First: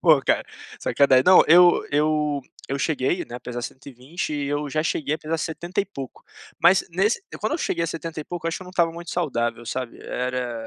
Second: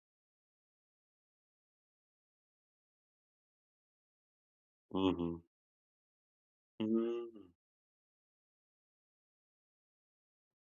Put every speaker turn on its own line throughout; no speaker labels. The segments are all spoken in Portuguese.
Pô, ca sacana Não, eu eu eu cheguei, né, a pesar 120. E eu, já, cheguei a pesar
Uhum.
setenta e pouco. Mas, nes
Hum.
quando eu cheguei a setenta e pouco, eu acho que eu não estava muito saudável, sabe. Era,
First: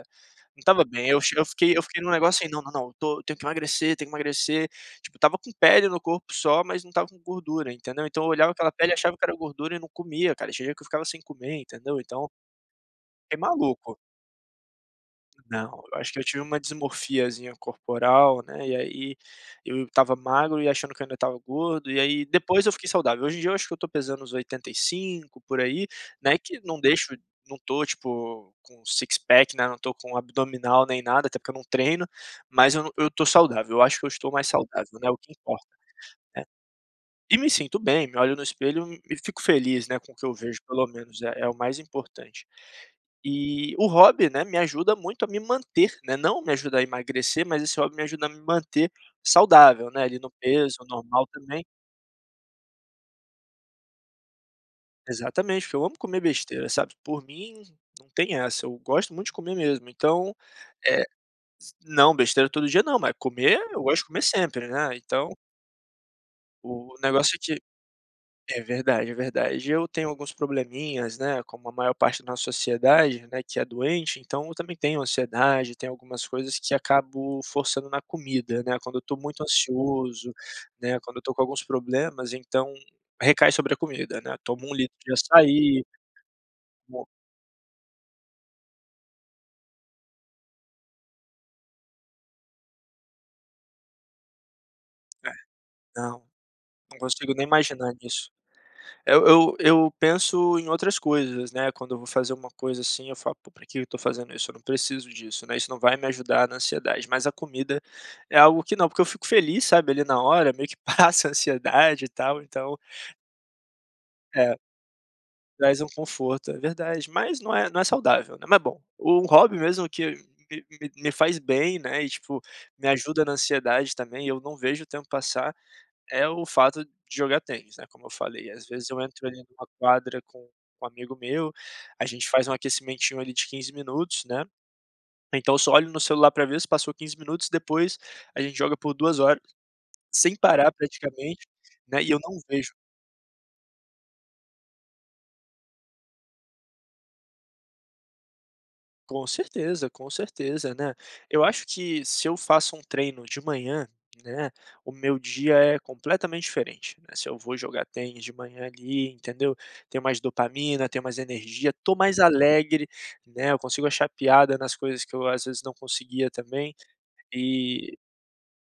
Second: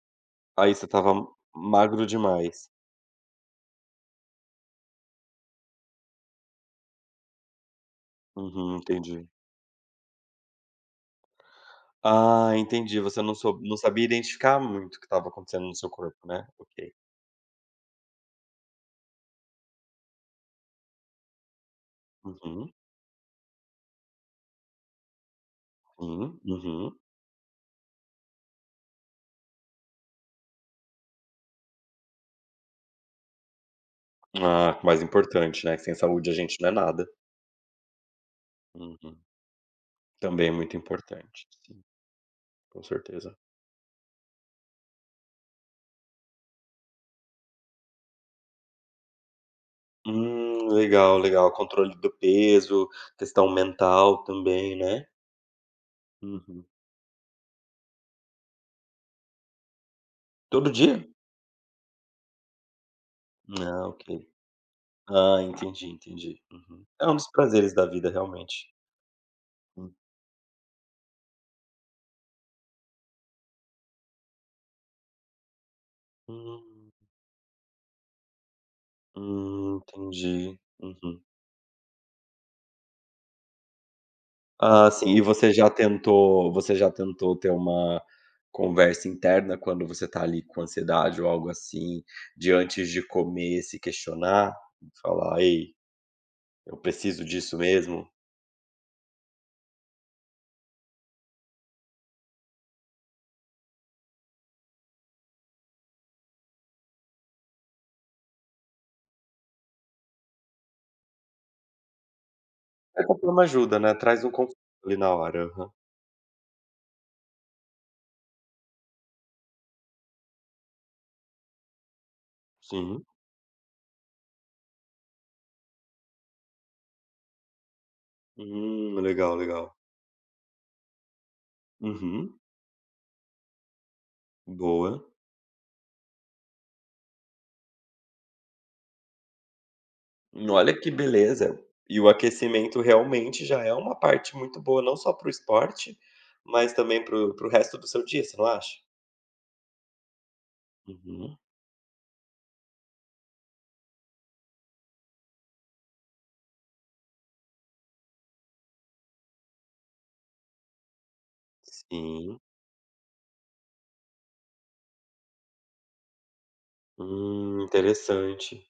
não
Aí,
estava
você
bem. Eu
estava
che eu fiquei eu fiquei
magro,
num negócio, aí,
demais?
"não, não, não, tô tenho que emagrecer, tenho que emagrecer.". Tipo, eu estava com pele no corpo só, mas, não estava com gordura, entendeu. Então, eu olhava aquela
Uhum,
pele e, achava que
entendi.
era gordura e, não comia, cara. Tinha dia, que eu ficava sem comer, entendeu. Então
Hã, entendi. Você não
"fiquei
so não
maluco".
sabia identificar muito, o que estava acontecendo no
Não.
seu
Eu acho que eu
corpo,
tive
né?
uma
Ok.
dismorfiazinha corporal, né. E aí, eu estava magro e achando que, ainda, estava gordo. E aí, depois eu
Uhum.
fiquei saudável. Hoje em dia, eu acho que eu tô pesando uns 85 por aí, né,
Hum.
que não
Uhum.
deixo não tô, tipo, com six pack, né. Não tô com abdominal, nem nada. Até porque, eu não treino. Mas, eu n eu tô saudável. Eu acho que eu estou mais
Hã,
saudável,
mais
né, o que importa,
importante, né. Que sem saúde, a
é.
gente não é nada.
E, me sinto bem. Me olho no espelho
Uhum.
e, fico feliz, né, com o que eu
Também é,
vejo
muito,
pelo menos. É
importante.
é o mais
Sim.
importante.
Com certeza.
Eh, o hobby, né, me ajuda muito, a me manter. Não me ajuda a emagrecer, mas, esse hobby me ajuda a me manter saudável, né, ali, no
Hum.
peso
Legal,
normal,
legal.
também
Controle do peso. Questão mental, também, né?
Exatamente. Porque, eu amo comer
Uhum.
besteira, sabe. Por mim, não tem essa. Eu gosto muito de comer mesmo. Então,
Todo o
eh
dia?
s Não, besteira todo dia, não. Mas, comer. Eu
Ah,
gosto
ok.
de comer sempre, né. Então
Hã, entendi, entendi. Uhum.
O
É, um dos
negócio é que
prazeres da vida,
é
realmente.
verdade, é verdade. Eu,
Hum.
tenho alguns probleminhas, né. Como a maior parte da nossa sociedade, né, que é doente. Então, eu também tenho ansiedade, tem algumas coisas que
Hum.
acabo forçando na comida, né. Quando eu tô muito
Hum,
ansioso,
entendi.
né, quando eu
Uhum.
tô com alguns problemas, então, recai sobre a comida, né. Tomo um
Ah
litro de
sim. E você já
açaí.
tentou você já tentou, ter uma conversa interna quando você, tá ali, com ansiedade ou algo assim. De antes de comer se questionar, e
É.
falar: "Ei,
Não.
eu
Não
preciso
consigo, nem,
disso,
imaginar
mesmo?"
nisso. Eu eu eu penso em outras coisas, né. Quando eu vou fazer uma coisa, assim, eu falo: "Pô, pra que, que eu tô fazendo, isso?", eu não preciso disso, né. Isso, não vai me ajudar na ansiedade. Mas, a comida é algo que não. Porque, eu fico feliz sabe, ali, na hora, meio que, passa a ansiedade e tal. Então
È porque não ajuda, né. Traz um
É.
conforto, ali, na hora. Aham.
Traz um conforto, é verdade. Mas, não é não é saudável, né. Ma bom, o hobby mesmo, que me me faz bem, né. E tipo, me
Sim.
ajuda na ansiedade também e eu não vejo o tempo passar. É o fato de jogar tênis, né, como eu falei. Às vezes
Hum.
eu
É
entro,
legal,
ali, numa
legal.
quadra com um amigo meu. A gente
Uhum.
faz um aquecimentinho, ali, de 15 minutos, né.
Boa.
Então, só, olho no celular pra ver se passou 15 minutos. Depois, a gente joga por 2 horas. Sem parar
Olha que
praticamente,
beleza. E
né. E,
o
eu não vejo
aquecimento, realmente já é uma parte muito boa, não só pra o esporte. Mas, também para o para o resto do seu dia. Você não acha?
Com certeza, om certeza, né.
Uhum.
Eu acho que, se eu faço um treino de manhã, né, o meu dia é, completamente diferente, né. Se, eu vou jogar tênis de manhã, ali, entendeu. Tenho mais dopamina, tenho mais energia. Tô mais
Sim.
alegre, né. Eu consigo achar piada nas coisas que eu, às vezes, não conseguia, também.
Hum,
E
interessante.